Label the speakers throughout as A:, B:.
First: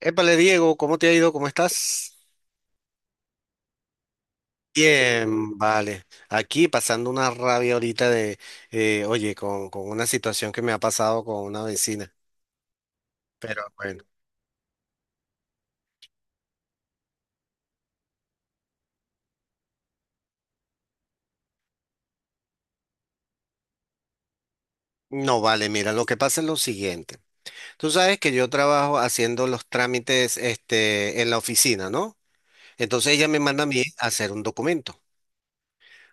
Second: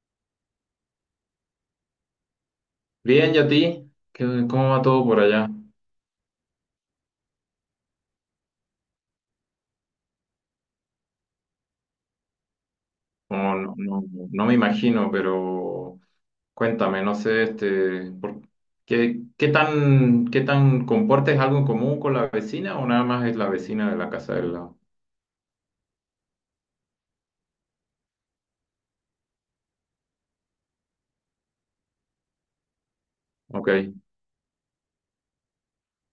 A: Épale, Diego, ¿cómo te ha ido? ¿Cómo estás?
B: Bien, ¿y a ti? ¿Cómo va todo por allá?
A: Bien, vale. Aquí pasando una rabia ahorita de, oye, con una situación que me ha pasado con una vecina.
B: No,
A: Pero
B: no,
A: bueno,
B: no me imagino, pero cuéntame, no sé, este, ¿qué tan compartes algo en común con la vecina o nada más es la vecina de la casa del lado?
A: no vale, mira, lo que pasa es lo siguiente. Tú sabes que yo trabajo haciendo los trámites, este, en la oficina, ¿no? Entonces ella me manda a
B: Ok.
A: mí a hacer un documento.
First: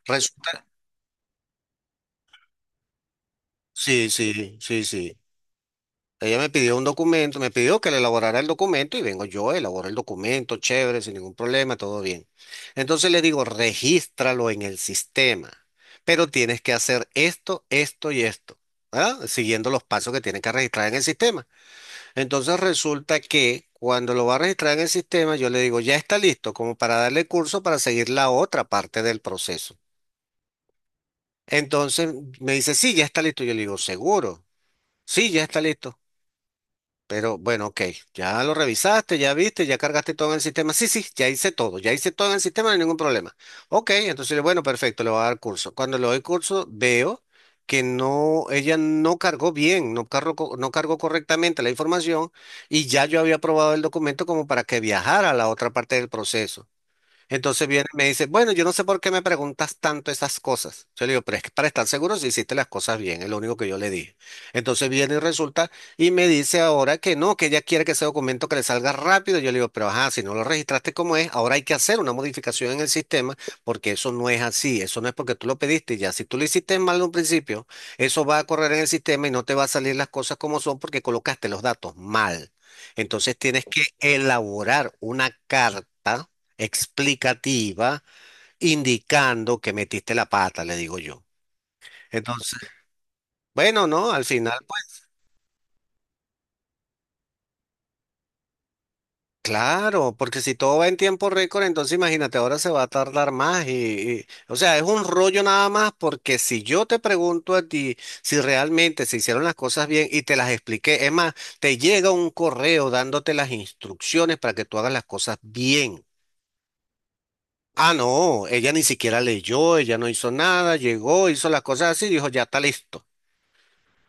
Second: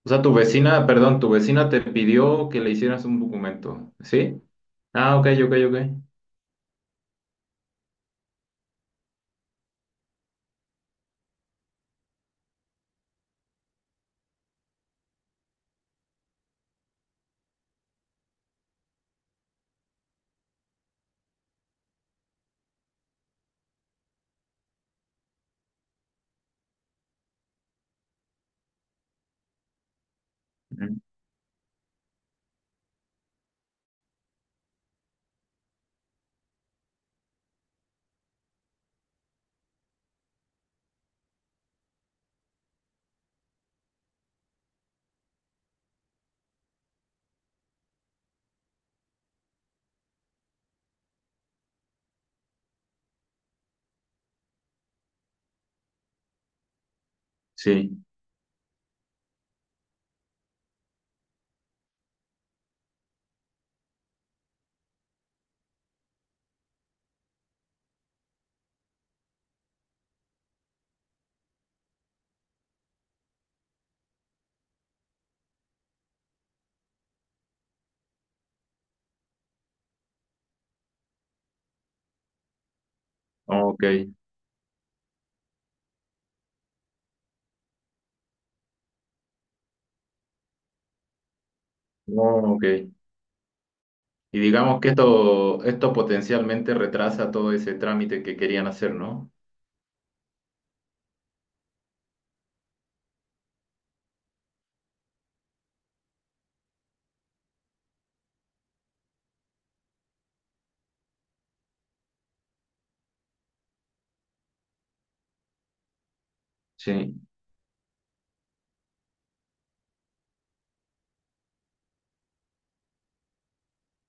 B: O sea, tu
A: Resulta,
B: vecina, perdón, tu vecina te pidió que le hicieras un documento,
A: sí,
B: ¿sí?
A: sí, sí, sí.
B: Ah, ok, ok, ok.
A: Ella me pidió un documento, me pidió que le elaborara el documento y vengo yo, elaboro el documento, chévere, sin ningún problema, todo bien. Entonces le digo, regístralo en el sistema, pero tienes que hacer esto, esto y esto, ¿verdad? Siguiendo los pasos que tienen que registrar en el sistema. Entonces resulta que cuando lo va a registrar en el sistema, yo le digo, ya está listo, como para darle curso para seguir la otra parte del proceso.
B: Ujú.
A: Entonces me dice, sí, ya está listo. Yo le digo, seguro, sí, ya está listo. Pero bueno, ok, ya lo revisaste, ya viste, ya cargaste todo en el sistema. Sí, sí, ya hice todo en el sistema, no hay ningún problema. Ok, entonces, bueno, perfecto, le voy a dar curso. Cuando le doy curso, veo que no, ella no cargó bien, no cargó, no cargó correctamente la información y ya yo había aprobado el documento como para que viajara a la otra parte del proceso. Entonces viene y me
B: Sí,
A: dice, bueno, yo no sé por qué me preguntas tanto esas cosas. Yo le digo, pero es que para estar seguro si hiciste las cosas bien, es lo único que yo le dije. Entonces viene y resulta y me dice ahora que no, que ella quiere que ese documento que le salga rápido. Yo le digo, pero ajá, si no lo registraste como es, ahora hay que hacer una modificación en el sistema porque eso no es así, eso no es porque tú lo pediste y ya. Si tú lo hiciste mal en un principio, eso va a correr en el sistema y no te va a salir las cosas como son porque colocaste los datos mal. Entonces tienes que
B: ok.
A: elaborar una carta explicativa indicando que metiste la pata, le digo yo.
B: Oh,
A: Entonces,
B: ok.
A: bueno, no, al
B: Y
A: final,
B: digamos que
A: pues
B: esto, potencialmente retrasa todo ese trámite que querían hacer, ¿no?
A: claro, porque si todo va en tiempo récord, entonces imagínate, ahora se va a tardar más o sea, es un rollo nada más porque si yo te pregunto a ti si realmente se hicieron las cosas bien y te las expliqué, es más, te llega un correo dándote las instrucciones para que tú hagas las cosas bien.
B: Sí.
A: Ah, no, ella ni siquiera leyó, ella no hizo nada, llegó, hizo las cosas así, dijo, ya está listo.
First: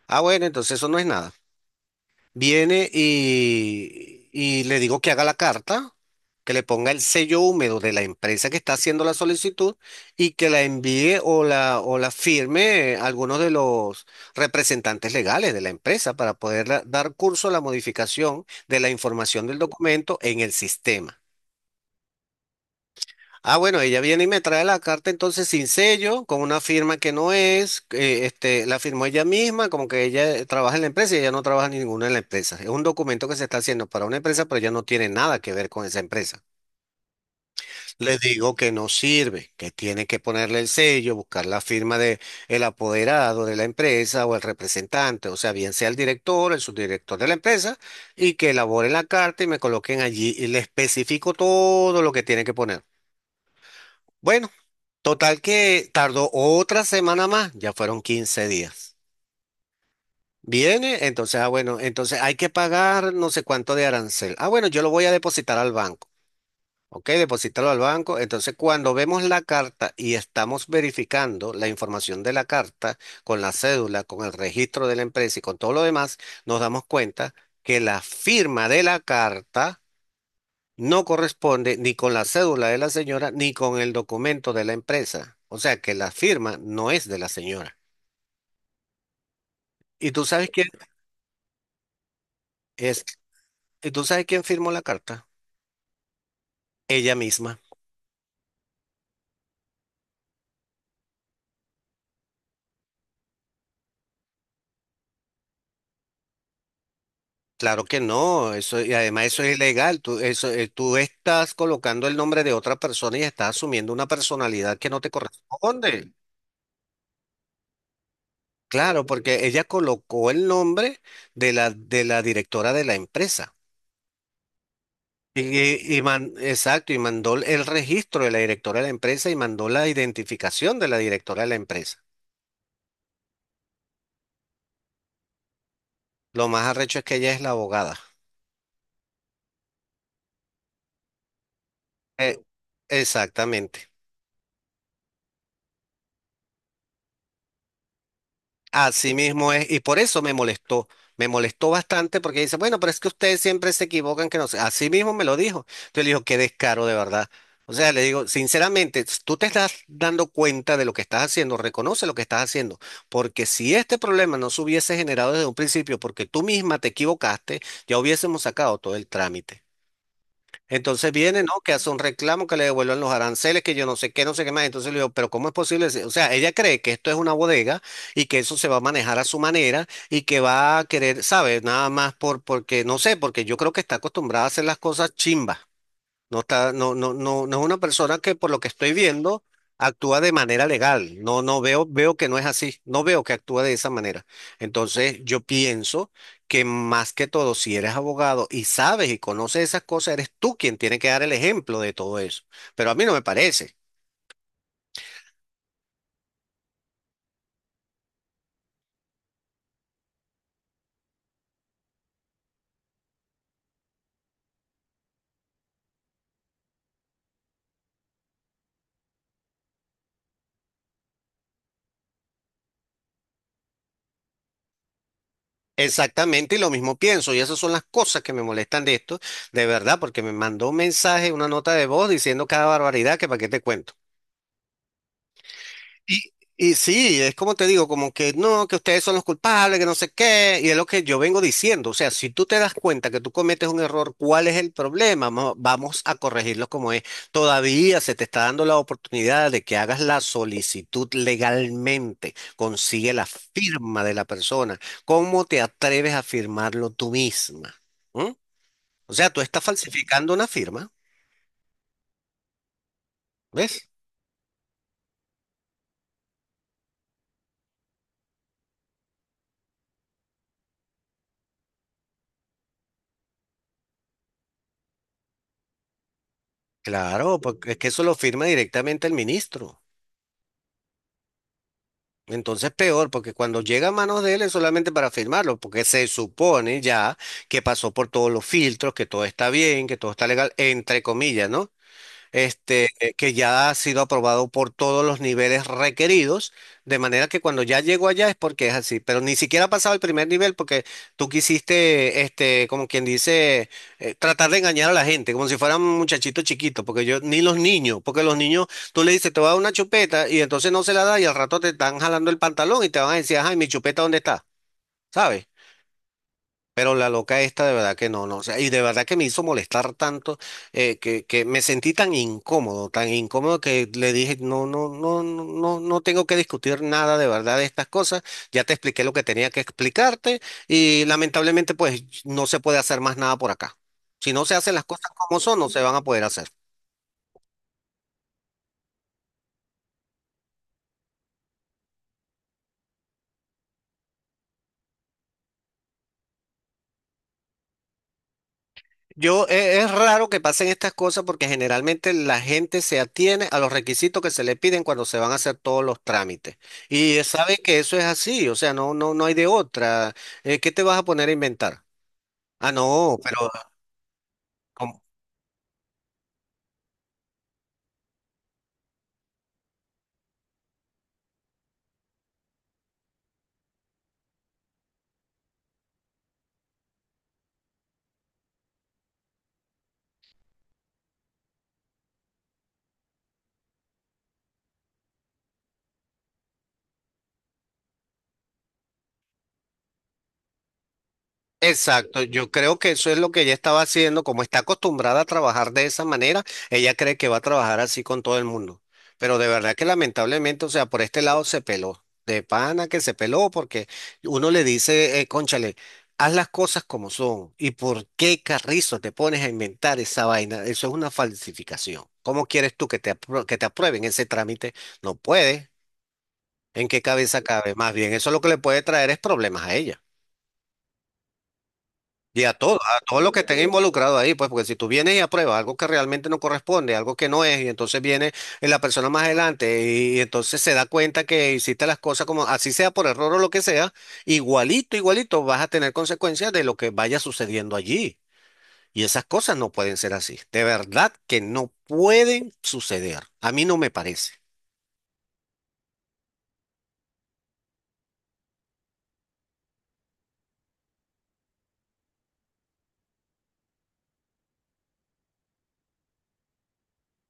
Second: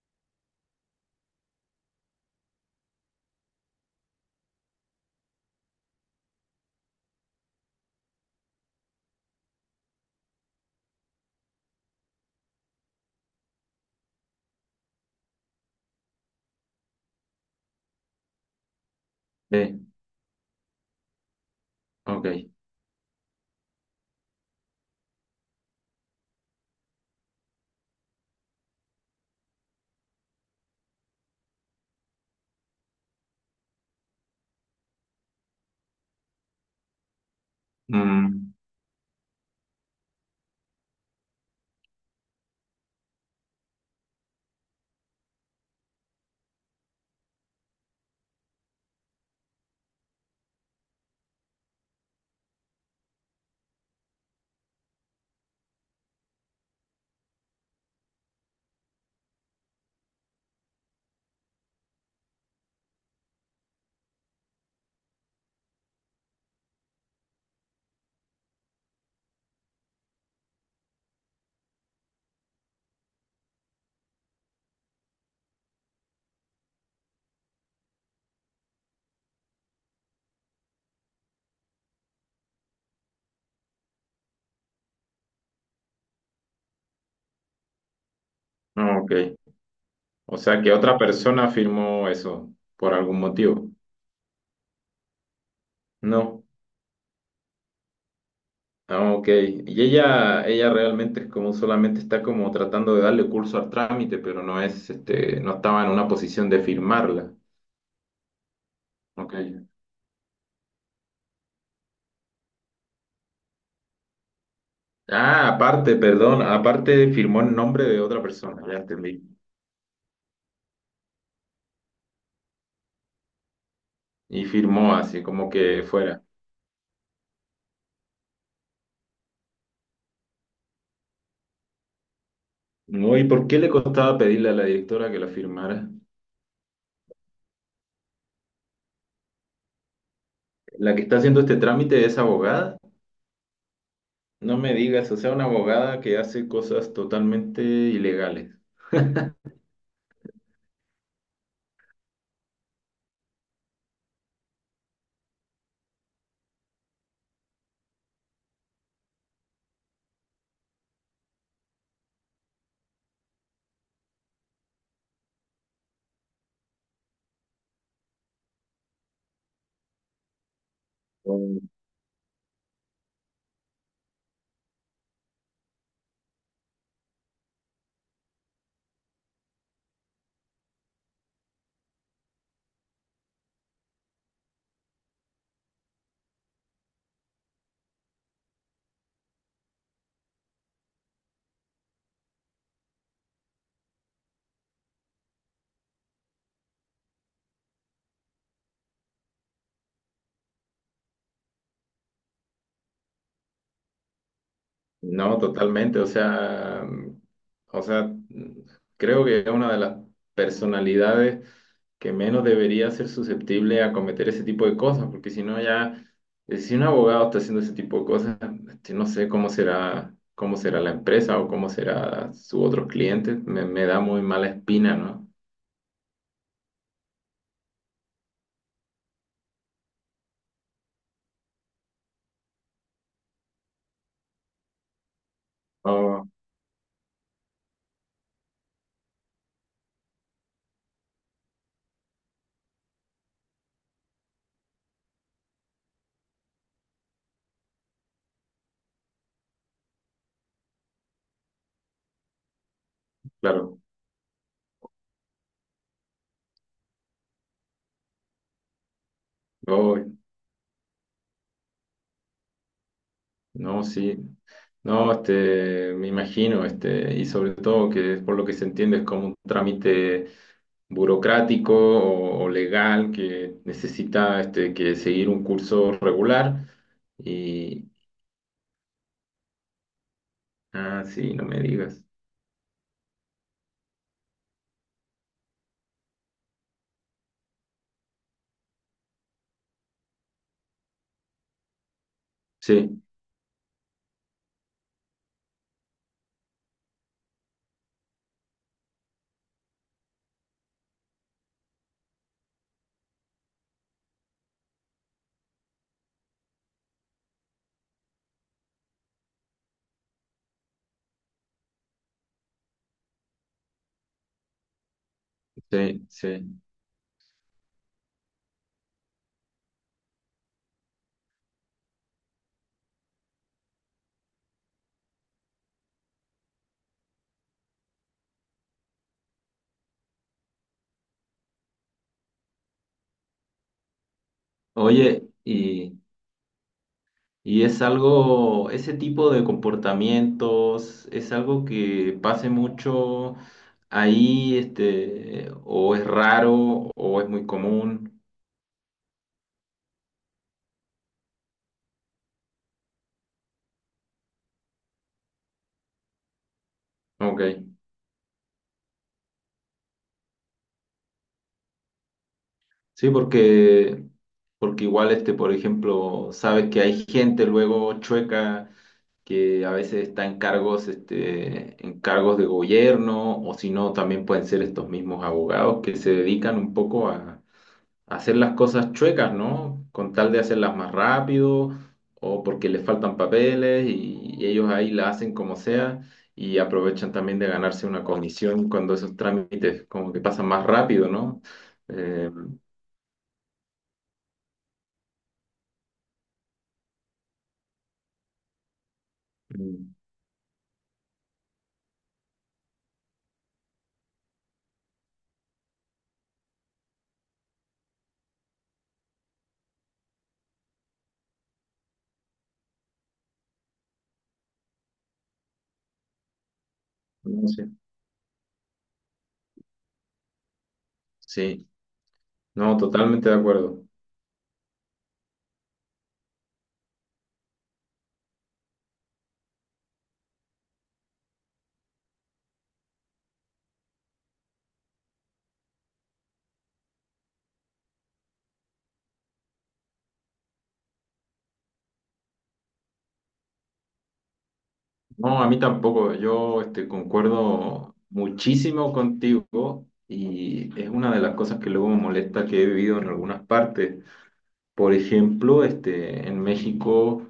A: Ah, bueno, entonces eso no es nada. Viene y le digo que haga la carta, que le ponga el sello húmedo de la empresa que está haciendo la solicitud y que la envíe o o la firme algunos de los representantes legales de la empresa para poder dar curso a la modificación de la información del
B: Sí,
A: documento en el sistema.
B: ok.
A: Ah, bueno, ella viene y me trae la carta entonces sin sello, con una firma que no es, este, la firmó ella misma, como que ella trabaja en la empresa y ella no trabaja ninguna en la empresa. Es un documento que se está haciendo para una empresa, pero ella no tiene nada que ver con esa empresa. Le
B: Mm,
A: digo que no sirve, que tiene que ponerle el sello, buscar la firma de el apoderado de la empresa o el representante, o sea, bien sea el director, el subdirector de la empresa, y que elabore la carta y me coloquen allí y le especifico todo lo que tiene que poner. Bueno. Total que tardó otra semana más, ya fueron 15 días. Viene, entonces, ah, bueno, entonces hay que pagar no sé cuánto de arancel. Ah, bueno, yo lo voy a depositar al banco. Ok, depositarlo al banco. Entonces, cuando vemos la carta y estamos verificando la información de la carta con la cédula, con el registro de la empresa y con todo lo demás, nos damos cuenta que la firma de la carta no corresponde ni con la cédula de la señora ni con el documento de la empresa. O sea que la firma no es de la señora.
B: no, ok.
A: ¿Y tú
B: O
A: sabes
B: sea
A: quién
B: que otra persona firmó eso por
A: es?
B: algún motivo.
A: ¿Y tú sabes quién firmó la carta?
B: No.
A: Ella misma.
B: Ah, ok. Y ella realmente es como solamente está como tratando de darle curso al trámite, pero no es, este, no estaba en una posición de firmarla.
A: Claro que no, eso, y además
B: Ok.
A: eso es ilegal. Tú, eso, tú estás colocando el nombre de otra persona y estás asumiendo una personalidad que no te
B: Ah, aparte,
A: corresponde.
B: perdón, aparte firmó en nombre de otra persona, ya
A: Claro,
B: entendí.
A: porque ella colocó el nombre de la directora de la empresa.
B: Y firmó así, como que fuera.
A: Exacto, y mandó el registro de la directora de la empresa y mandó la identificación de la directora de la empresa.
B: No, ¿y por qué le costaba pedirle a la directora que la firmara?
A: Lo más arrecho es que ella es la abogada.
B: ¿La que está haciendo este trámite es
A: Eh,
B: abogada?
A: exactamente.
B: No me digas, o sea, una abogada que hace cosas totalmente ilegales.
A: Así mismo es, y por eso me molestó bastante porque dice, bueno, pero es que ustedes siempre se equivocan, que no sé, así mismo me lo dijo. Entonces le digo, qué descaro de verdad. O sea, le digo, sinceramente, tú te estás dando cuenta de lo que estás haciendo, reconoce lo que estás haciendo, porque si este problema no se hubiese generado desde un principio, porque tú misma te equivocaste, ya hubiésemos sacado todo el trámite. Entonces viene, ¿no?
B: Mm.
A: Que hace un reclamo que le devuelvan los aranceles, que yo no sé qué, no sé qué más. Entonces le digo, pero ¿cómo es posible? O sea, ella cree que esto es una bodega y que eso se va a manejar a su manera y que va a querer, ¿sabes? Nada más porque, no sé, porque yo creo que está acostumbrada a hacer las cosas chimbas. No está, no, no, no, no es una persona que por lo que estoy viendo actúa de manera legal. No, no veo, veo que no es así. No veo que actúa de esa manera. Entonces, yo pienso que más que todo, si eres abogado y sabes y conoces esas cosas, eres tú quien tiene que dar el ejemplo de todo eso. Pero a mí no me parece.
B: No, totalmente, o sea, o sea, creo que es una de las personalidades que menos debería ser susceptible a cometer ese tipo de cosas, porque si no ya, si un abogado está haciendo ese tipo de cosas, este, no sé cómo será, la empresa o cómo será sus otros clientes, me da muy mala espina, ¿no?
A: Exactamente, y lo mismo pienso, y esas son las cosas que me molestan de esto, de verdad, porque me mandó un mensaje, una nota de voz diciendo cada barbaridad que para qué te cuento.
B: Oh,
A: Y, y sí, es como te digo, como que no, que ustedes son los culpables, que no sé qué, y es lo que yo vengo diciendo. O sea, si tú te das cuenta que tú cometes un error, ¿cuál es el problema? Vamos a corregirlo como es. Todavía se te está dando la oportunidad de que hagas la solicitud legalmente, consigue la
B: claro.
A: firma de la persona. ¿Cómo te atreves a firmarlo tú misma? ¿Mm? O sea, tú estás
B: Oh.
A: falsificando una firma,
B: No,
A: ¿ves?
B: sí. No, este, me imagino, este, y sobre todo que por lo que se entiende es como un trámite burocrático o legal que necesita este, que seguir un curso regular.
A: Claro, porque es que
B: Y,
A: eso lo firma directamente el ministro.
B: ah, sí, no me digas.
A: Entonces peor, porque cuando llega a manos de él es solamente para firmarlo, porque se supone ya que pasó por todos los filtros, que todo está bien, que todo está legal, entre comillas, ¿no? Este,
B: Sí,
A: que ya ha sido aprobado por todos los niveles requeridos, de manera que cuando ya llego allá es porque es así, pero ni siquiera ha pasado el primer nivel porque tú quisiste, este, como quien dice, tratar de engañar a la gente, como si fueran muchachitos chiquitos, porque yo, ni los niños, porque los niños, tú le dices, te voy a dar una chupeta y entonces no se la da y al rato te están jalando el pantalón y te van a decir, ay, mi chupeta, ¿dónde está? ¿Sabes?
B: sí, sí.
A: Pero la loca esta de verdad que no, no, o sea, y de verdad que me hizo molestar tanto que me sentí tan incómodo que le dije, no, no, no, no, no no tengo que discutir nada de verdad de estas cosas, ya te expliqué lo que tenía que explicarte y lamentablemente pues no se puede hacer más nada por acá. Si no se hacen las cosas
B: Oye,
A: como son, no se van
B: y
A: a poder hacer.
B: Es algo, ese tipo de comportamientos, es algo que pase mucho ahí, este, o es raro, o es muy común.
A: Yo, es raro que pasen estas cosas porque generalmente la gente se atiene a los requisitos que se le piden cuando se van a hacer todos los trámites. Y sabe
B: Ok.
A: que eso es así, o sea, no, no, no hay de otra. ¿Qué te vas a poner a inventar? Ah,
B: Sí,
A: no, pero
B: porque igual, este, por ejemplo, sabes que hay gente luego chueca que a veces está en cargos, este, en cargos de gobierno, o si no, también pueden ser estos mismos abogados que se dedican un poco a hacer las cosas chuecas, ¿no? Con tal de hacerlas más rápido o porque les faltan papeles y ellos ahí la hacen como sea y aprovechan también de ganarse una comisión cuando esos trámites como que pasan más rápido, ¿no?
A: exacto,
B: Eh,
A: yo creo que eso es lo que ella estaba haciendo, como está acostumbrada a trabajar de esa manera, ella cree que va a trabajar así con todo el mundo. Pero de verdad que lamentablemente, o sea, por este lado se peló, de pana que se peló, porque uno le dice, cónchale, haz las cosas como son, ¿y por qué carrizo te pones a inventar esa vaina? Eso es una falsificación. ¿Cómo quieres tú que te, que te aprueben ese trámite? No puede. ¿En qué cabeza
B: no sé.
A: cabe? Más bien, eso lo que le puede traer es problemas a ella.
B: Sí,
A: Y
B: no,
A: a todo
B: totalmente
A: lo
B: de
A: que estén
B: acuerdo.
A: involucrado ahí, pues, porque si tú vienes y apruebas algo que realmente no corresponde, algo que no es, y entonces viene la persona más adelante y entonces se da cuenta que hiciste las cosas como así sea por error o lo que sea, igualito, igualito vas a tener consecuencias de lo que vaya sucediendo allí. Y esas cosas no pueden ser así. De verdad que no pueden suceder. A mí no me parece.
B: No, a mí tampoco, yo este, concuerdo muchísimo contigo y es una de las cosas que luego me molesta que he vivido en algunas partes. Por ejemplo, este, en México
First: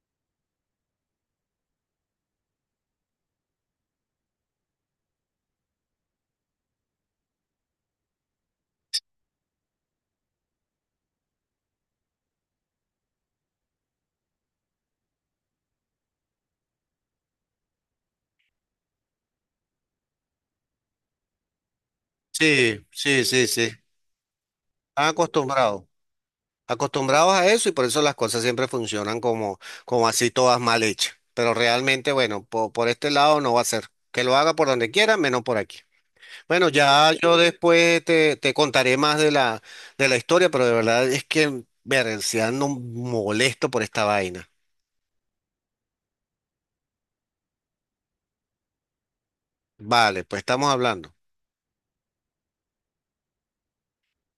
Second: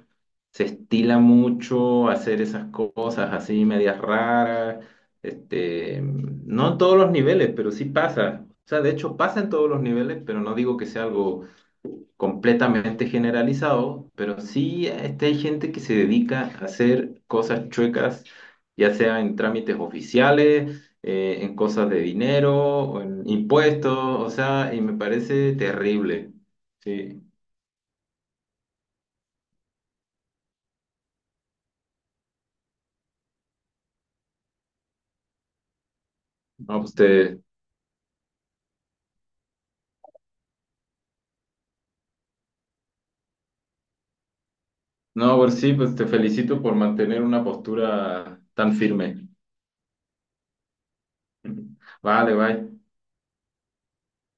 B: se estila mucho hacer esas cosas así, medias raras, este, no en todos los niveles, pero sí pasa. O sea, de hecho pasa en todos los niveles, pero no digo que sea algo completamente generalizado, pero sí este, hay gente que se dedica a hacer cosas chuecas, ya sea en trámites oficiales, en cosas de dinero,
A: Sí,
B: o
A: sí,
B: en
A: sí, sí. Están
B: impuestos, o sea, y me parece
A: acostumbrados.
B: terrible. Sí.
A: Acostumbrados a eso y por eso las cosas siempre funcionan como, como así todas mal hechas. Pero realmente, bueno, por este lado no va a ser. Que lo haga por donde quiera, menos por aquí. Bueno,
B: No, pues
A: ya yo
B: te,
A: después te contaré más de la historia, pero de verdad es que, ver, si ando molesto por esta vaina.
B: no, pues sí, pues te felicito por mantener una postura tan firme.
A: Vale, pues estamos hablando.
B: Vale, bye.